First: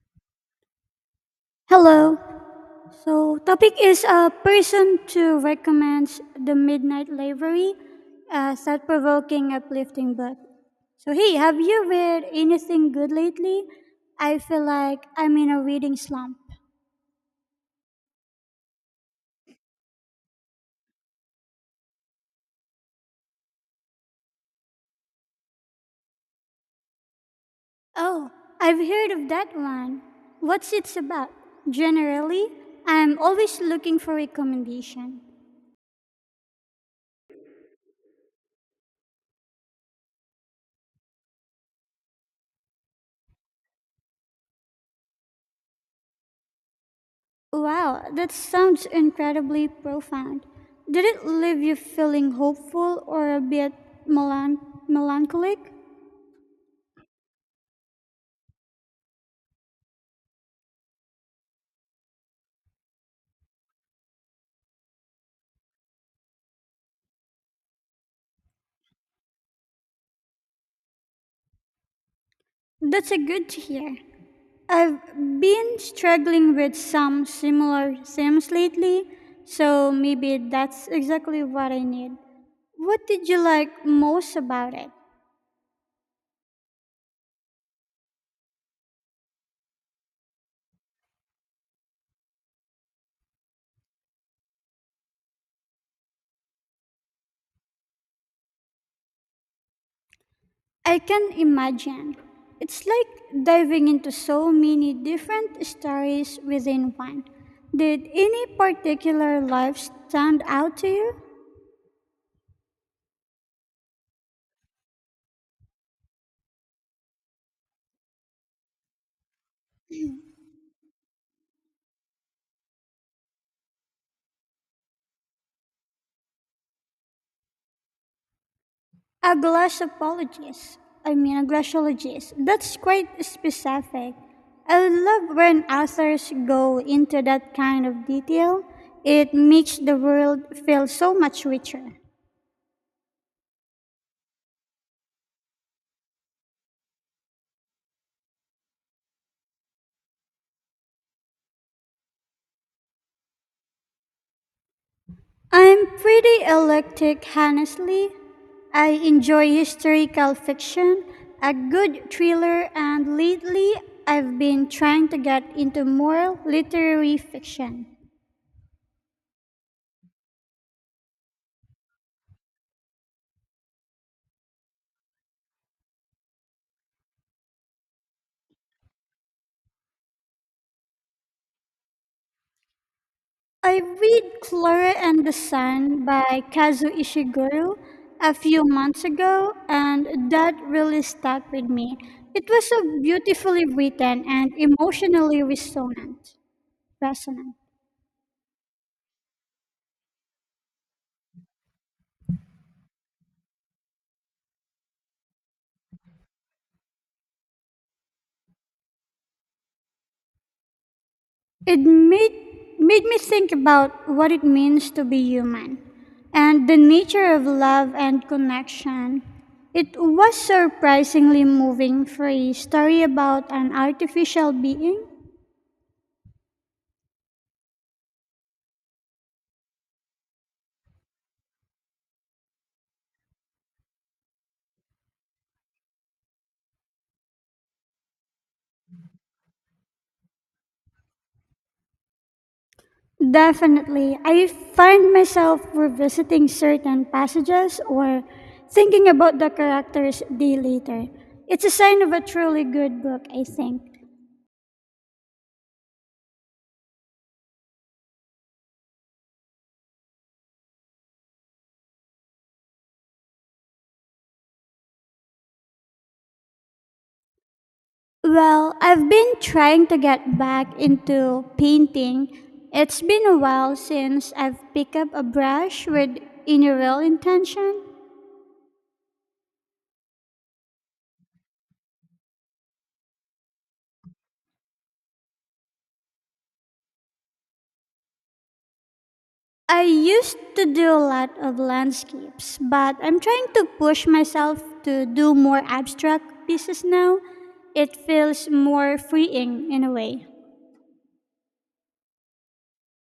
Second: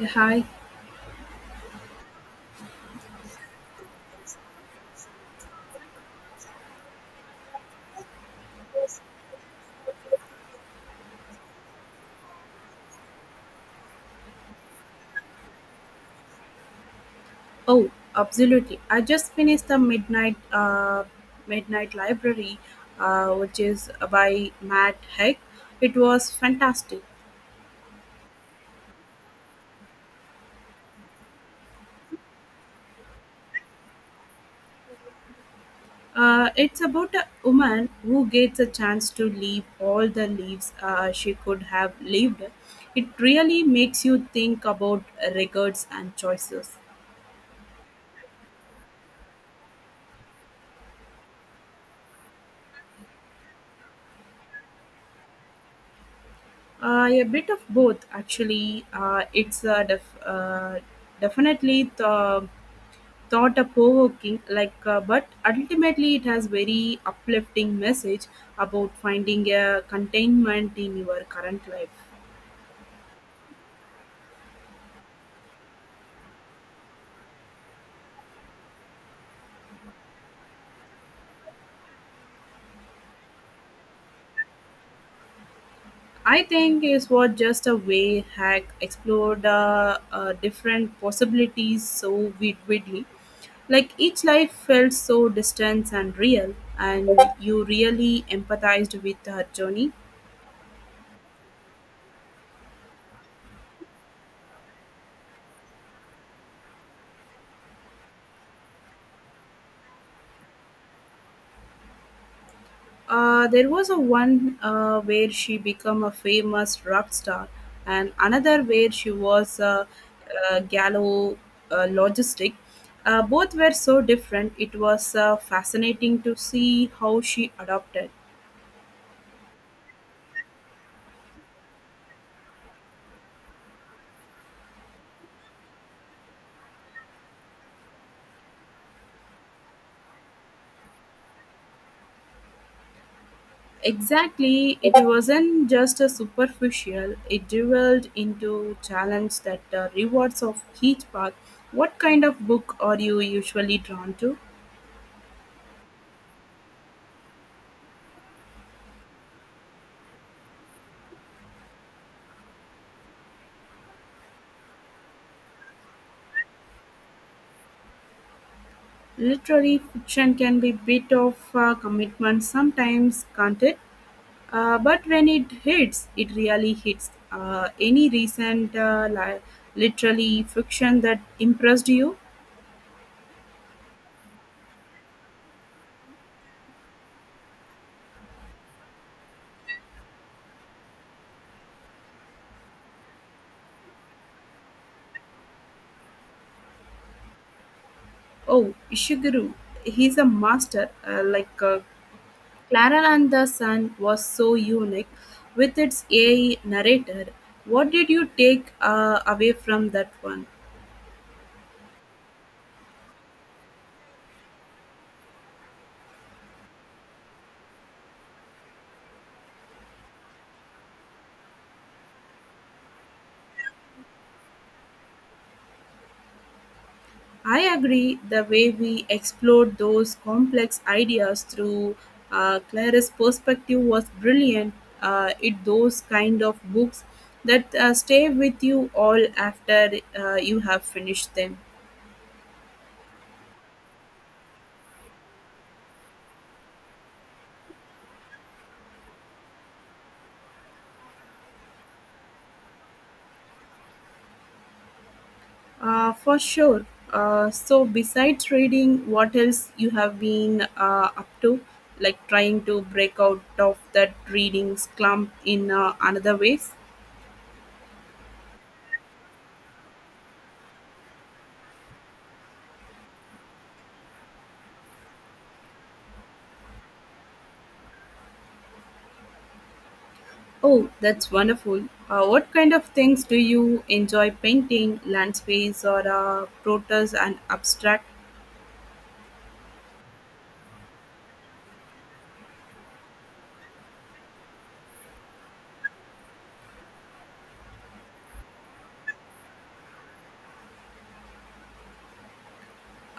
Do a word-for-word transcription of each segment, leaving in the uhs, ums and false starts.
Hi. Hello. So topic is a person to recommends the Midnight Library, a thought-provoking, uplifting book. So hey, have you read anything good lately? I feel like I'm in a reading slump. Oh, absolutely. I just finished the Midnight uh, Midnight Library, uh, which is by Matt Heck. It was fantastic. Oh, I've heard of that one. What's it about? Generally, I'm always looking for recommendation. Uh, it's about a woman who gets a chance to leave all the lives uh, she could have lived. It really makes you think about regrets and choices. Wow, that sounds incredibly profound. Did it leave you feeling hopeful or a bit melan- melancholic? Uh, a bit of both, actually. Uh, it's uh, def- uh, definitely the thought-provoking like uh, but ultimately it has very uplifting message about finding a containment in your current life. That's a good to hear. I've been struggling with some similar themes lately, so maybe that's exactly what I need. What did you like most about it? I think is what just a way hack explored, uh, uh, different possibilities so vid- widely, like each life felt so distant and real and you really empathized with her journey. I can imagine. It's like diving into so many different stories within one. Did any particular life stand out to you? Uh, there was a one uh, where she became a famous rock star, and another where she was a, a gallo uh, logistic. Uh, both were so different. It was uh, fascinating to see how she adopted. A glossologist. I mean, a glossologist. That's quite specific. I love when authors go into that kind of detail. It makes the world feel so much richer. Exactly, it wasn't just a superficial. It delved into challenge that uh, rewards of each path. What kind of book are you usually drawn to? I'm pretty eclectic, honestly. I enjoy historical fiction, a good thriller, and lately I've been trying to get into more literary fiction. Literary fiction can be bit of a commitment sometimes, can't it? Uh, but when it hits, it really hits. Uh, any recent uh, li- literary fiction that impressed you? I read Clara and the Sun by Kazuo Ishiguro a few months ago, and that really stuck with me. It was so beautifully written and emotionally resonant. resonant. Oh, Ishiguro. He's a master. Uh, like uh, Clara and the Sun was so unique with its A I narrator. What did you take uh, away from that one? It made, made me think about what it means to be human and the nature of love and connection. It was surprisingly moving for a story about an artificial being. I agree. The way we explored those complex ideas through, uh, Clara's perspective was brilliant. Uh, it those kind of books that uh, stay with you all after uh, you have finished them. Definitely, I find myself revisiting certain passages or thinking about the characters day later. It's a sign of a truly good book, I think. Uh, for sure. Uh, so besides reading, what else you have been uh, up to? Like trying to break out of that reading slump in uh, another ways? Well, I've been trying to get back into painting. It's been a while since I've picked up a brush with any real intention. Oh, that's wonderful. Uh, what kind of things do you enjoy painting? Landscapes or uh, protos and abstract? I used to do a lot of landscapes, but I'm trying to push myself to do more abstract pieces now. It feels more freeing in a way.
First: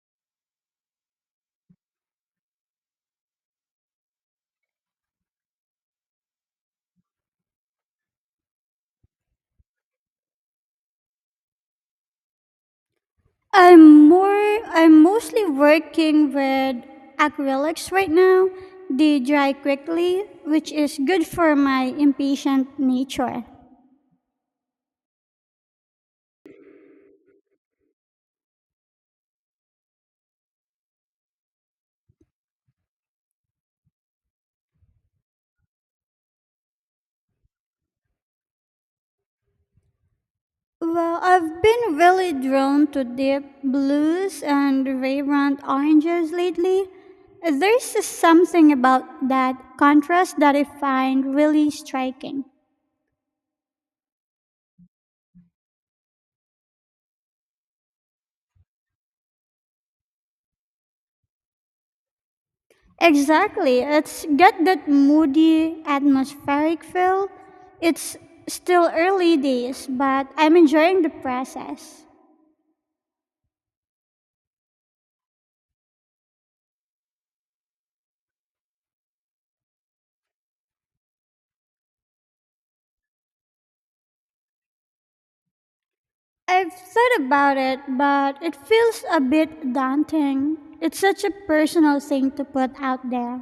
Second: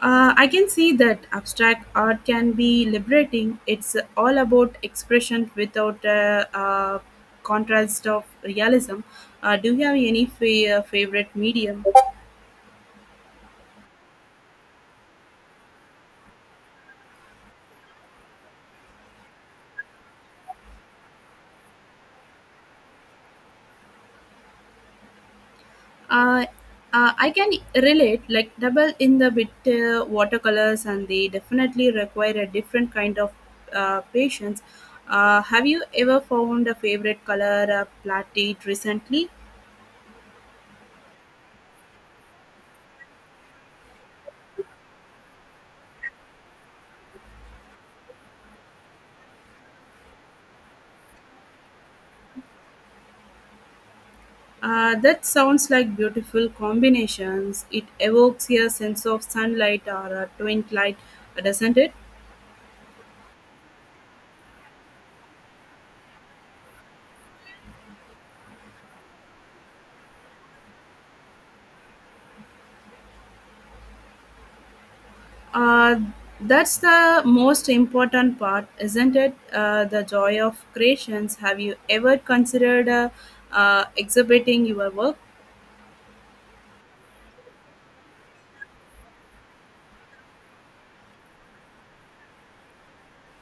Uh, I can see that abstract art can be liberating. It's all about expression without a uh, uh, contrast of realism. Uh, do you have any fa- uh, favorite medium? I'm more I'm mostly working with acrylics right now. They dry quickly, which is good for my impatient nature. uh, uh, I can relate, like double in the bit, uh, watercolors, and they definitely require a different kind of uh, patience. Uh, have you ever found a favorite color uh, plated recently? Well, I've been really drawn to deep blues and vibrant oranges lately. There's just something about that contrast that I find really striking. Uh, that sounds like beautiful combinations. It evokes a sense of sunlight or a twin light, doesn't it? Exactly. It's got that moody atmospheric feel. It's still early days, but I'm enjoying the process. Uh, that's the most important part, isn't it? Uh, the joy of creations. Have you ever considered, uh, uh, exhibiting your work? I've thought about it, but it feels a bit daunting. It's such a personal thing to put out there.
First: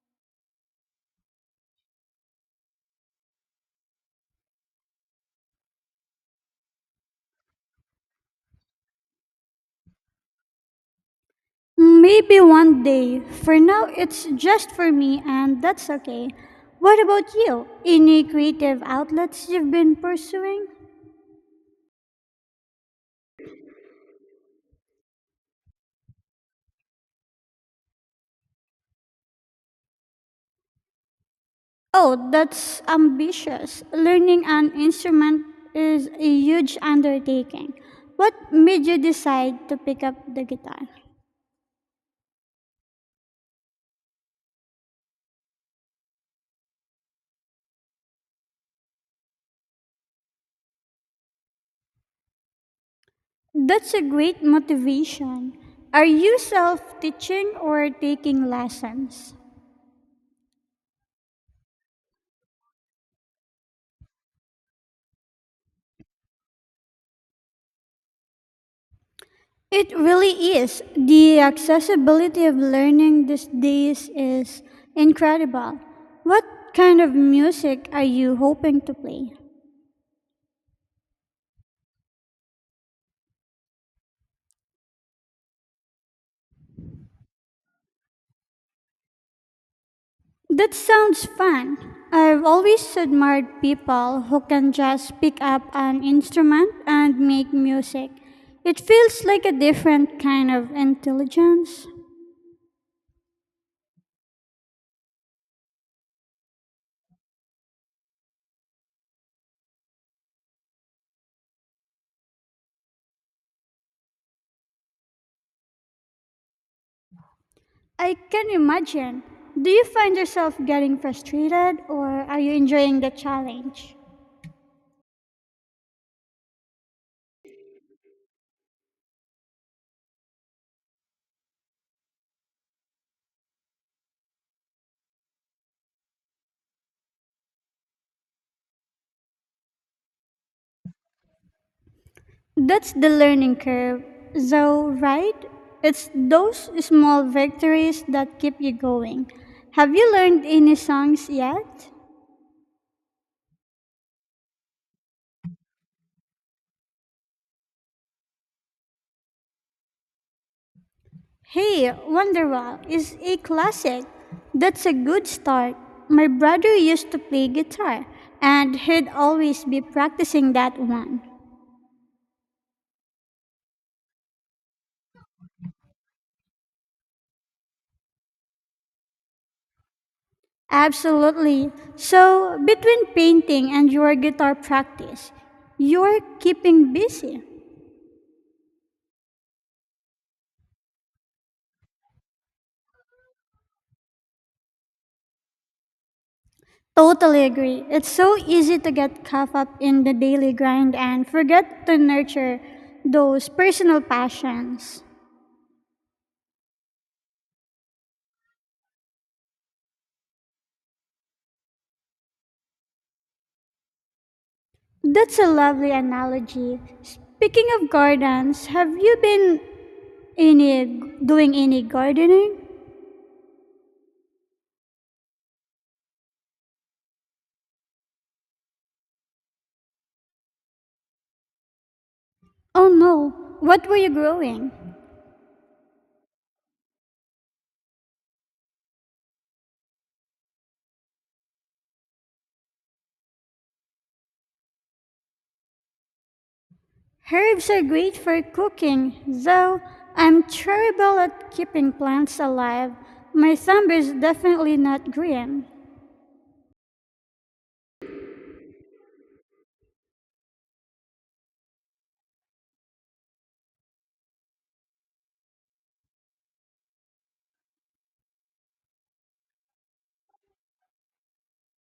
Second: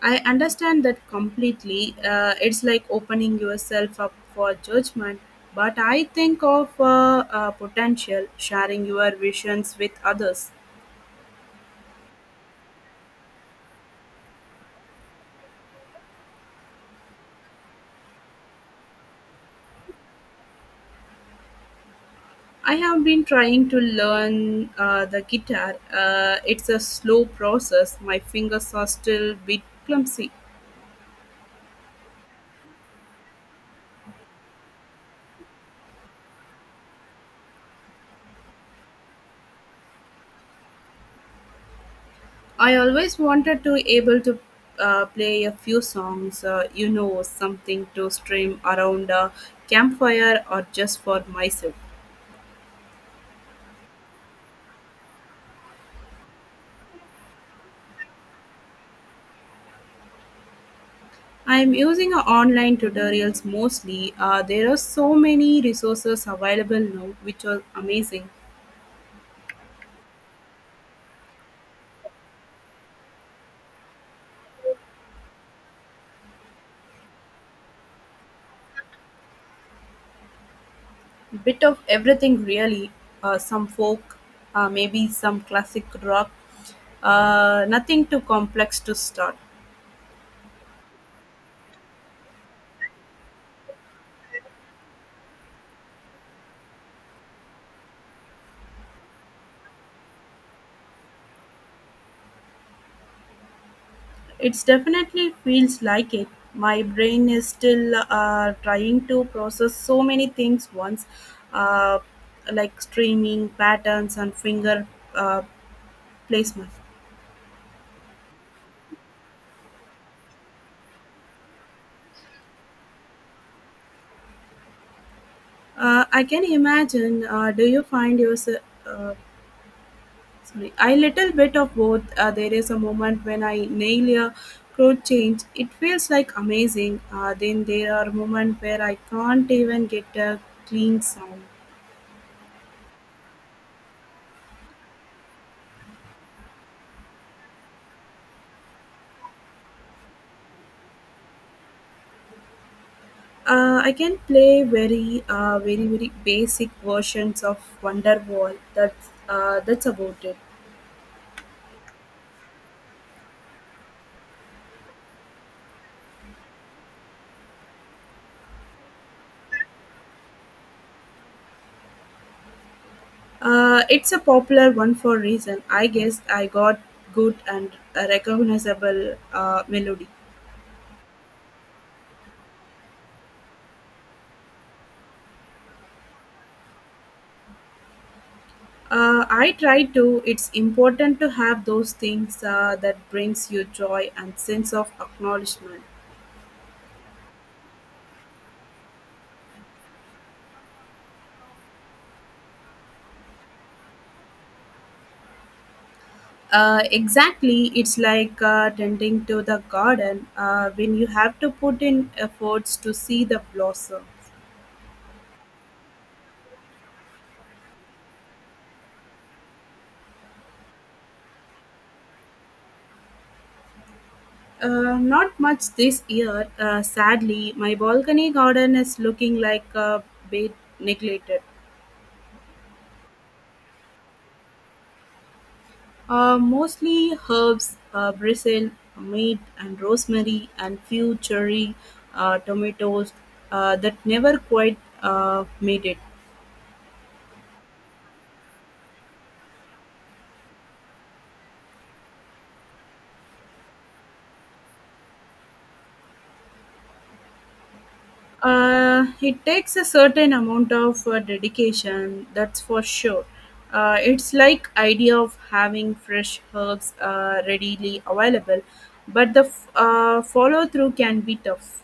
I understand that completely. Uh, it's like opening yourself up for judgment. But I think of, uh, uh, potential sharing your visions with others. Maybe one day. For now, it's just for me, and that's okay. What about you? Any creative outlets you've been pursuing? I have been trying to learn uh, the guitar. Uh, it's a slow process. My fingers are still a bit clumsy. Oh, that's ambitious. Learning an instrument is a huge undertaking. What made you decide to pick up the guitar? I always wanted to able to uh, play a few songs, uh, you know, something to stream around a campfire or just for myself. That's a great motivation. Are you self teaching or taking lessons? I'm using uh, online tutorials mostly. Uh, there are so many resources available now, which are amazing. It really is. The accessibility of learning these days is incredible. What kind of music are you hoping to play? Bit of everything really. Uh, some folk, uh, maybe some classic rock. Uh, nothing too complex to start. That sounds fun. I've always admired people who can just pick up an instrument and make music. It feels like a different kind of intelligence. It definitely feels like it. My brain is still uh, trying to process so many things once, uh, like streaming patterns and finger uh, placement. I can imagine. Do you find yourself getting frustrated or are you enjoying the challenge? Uh, I can imagine. Uh, do you find yourself? Uh, Sorry, I little bit of both. Uh, there is a moment when I nail a code change. It feels like amazing. Uh, then there are moments where I can't even get a clean sound. That's the learning curve, though, right? It's those small victories that keep you going. Have you learned any songs yet? Uh, I can play very, uh, very, very basic versions of Wonderwall. That's uh, that's about it. Hey, Wonderwall is a classic. That's a good start. My brother used to play guitar, and he'd always be practicing that one. Uh, it's a popular one for a reason. I guess I got good and a recognizable uh, melody. Absolutely. So, between painting and your guitar practice, you're keeping busy. Uh, I try to. It's important to have those things uh, that brings you joy and sense of acknowledgement. Totally agree. It's so easy to get caught up in the daily grind and forget to nurture those personal passions. Uh, exactly, it's like uh, tending to the garden uh, when you have to put in efforts to see the blossom. That's a lovely analogy. Speaking of gardens, have you been any doing any gardening? Uh, not much this year, uh, sadly. My balcony garden is looking like a bit neglected. Oh no, what were you growing? Uh, mostly herbs, uh, basil, mint, and rosemary, and few cherry uh, tomatoes uh, that never quite uh, made it. Herbs are great for cooking, though I'm terrible at keeping plants alive. My thumb is definitely not green. Uh, it takes a certain amount of uh, dedication, that's for sure. Uh, it's like idea of having fresh herbs uh, readily available, but the f- uh, follow through can be tough.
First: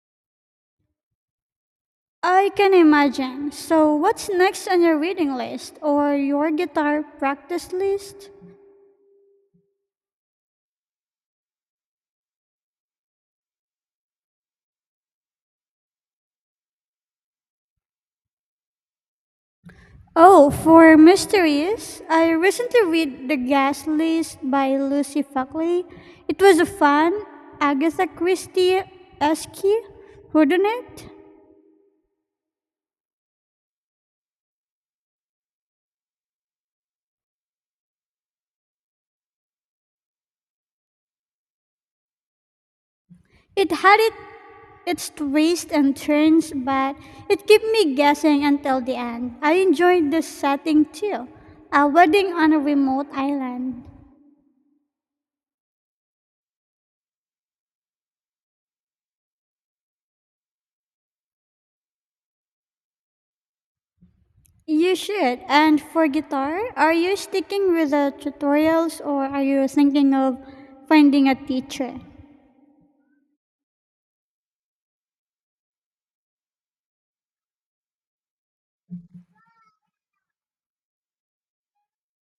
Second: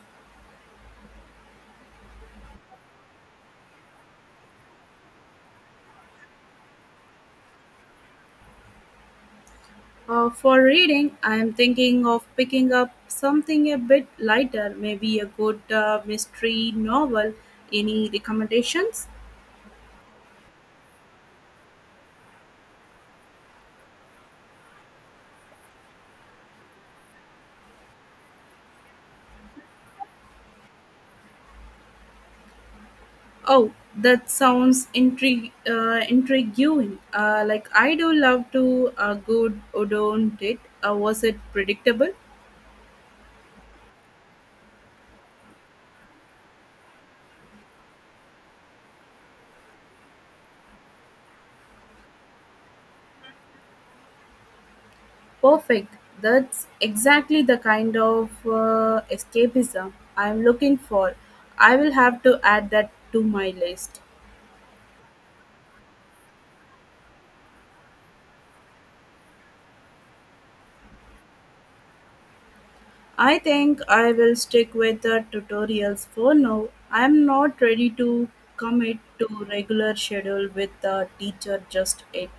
I can imagine. So, what's next on your reading list or your guitar practice list? Uh, for reading, I am thinking of picking up something a bit lighter, maybe a good uh, mystery novel. Any recommendations? Oh, for mysteries, I recently read The Gas List by Lucy Buckley. It was a fun Agatha Christie-esque whodunit. Oh, that sounds intrig- uh, intriguing. Uh, like, I do love to a good Udon date. Uh, was it predictable? It had it, its twists and turns, but it kept me guessing until the end. I enjoyed the setting too, a wedding on a remote island. Perfect. That's exactly the kind of uh, escapism I'm looking for. I will have to add that to my list. You should. And for guitar, are you sticking with the tutorials or are you thinking of finding a teacher? I think I will stick with the tutorials for now. I'm not ready to commit to regular schedule with the teacher just yet.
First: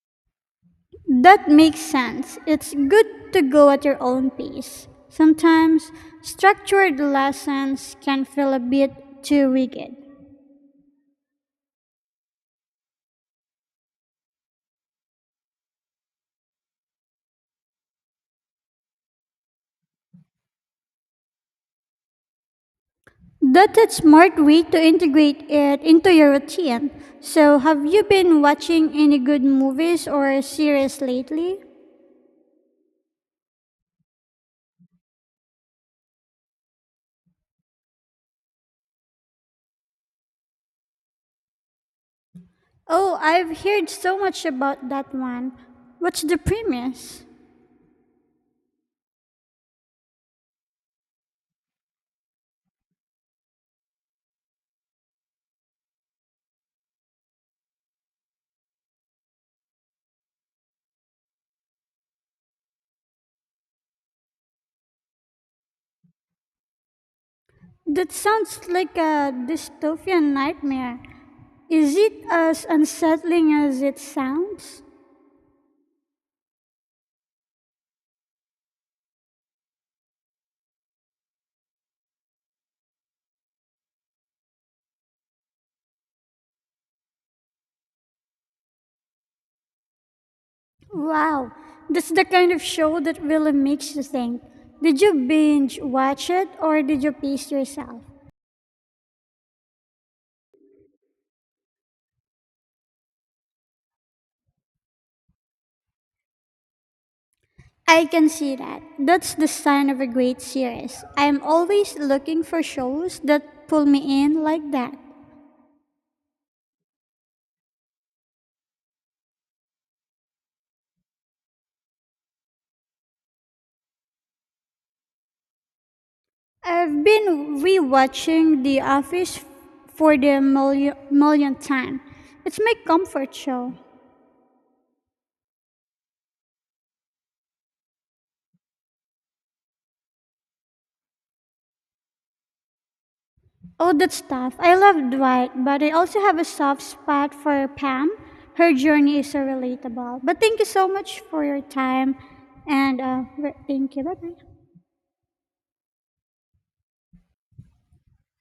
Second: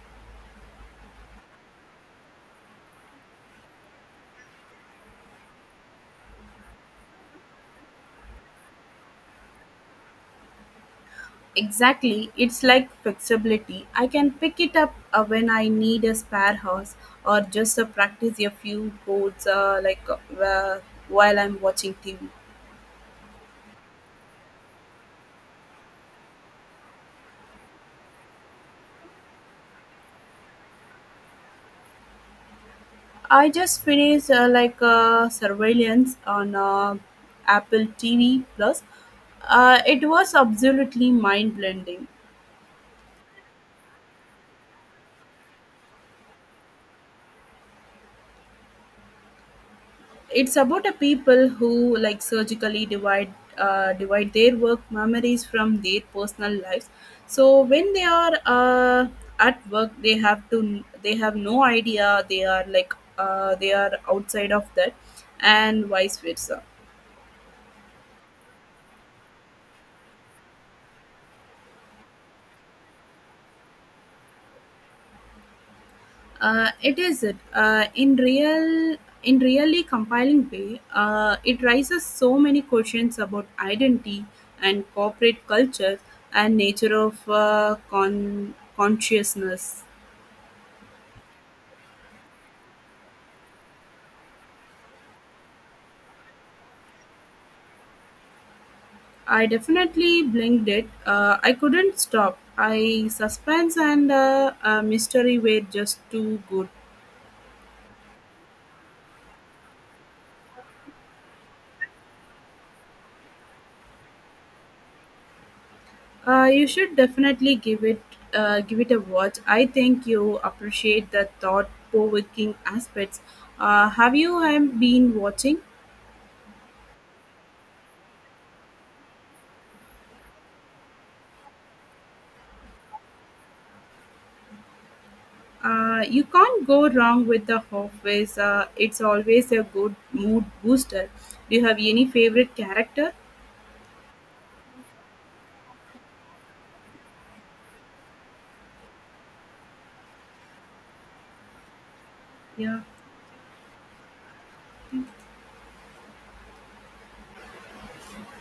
That makes sense. It's good to go at your own pace. Sometimes structured lessons can feel a bit too rigid. Exactly, it's like flexibility. I can pick it up uh, when I need a spare house or just uh, practice a few codes, uh, like uh, while I'm watching T V. That's a smart way to integrate it into your routine. So, have you been watching any good movies or series lately? I just finished, uh, like uh, surveillance on, uh, Apple T V Plus. Uh, it was absolutely mind blending. Oh, I've heard so much about that one. What's the premise? It's about a people who like surgically divide, uh, divide their work memories from their personal lives, so when they are uh, at work they have to they have no idea they are like uh, they are outside of that, and vice versa. That sounds like a dystopian nightmare. Is it as unsettling as it sounds? Uh, it is it uh, in real in really compiling way. Uh, it raises so many questions about identity and corporate culture and nature of uh, con- consciousness. Wow, that's the kind of show that really makes you think. Did you binge watch it or did you pace yourself? I definitely blinked it. Uh, I couldn't stop. I suspense and, uh, uh, mystery were just too good. I can see that. That's the sign of a great series. I'm always looking for shows that pull me in like that. Uh, you should definitely give it uh, give it a watch. I think you appreciate the thought-provoking aspects. Uh, have you um, been watching? I've been rewatching The Office for the million, millionth time. It's my comfort show. Uh, you can't go wrong with the Office. Uh, it's always a good mood booster. Do you have any favorite character? Oh, that's tough. I love Dwight, but I also have a soft spot for Pam. Her journey is so relatable. But thank you so much for your time, Yeah. and uh, re- thank you. Bye bye.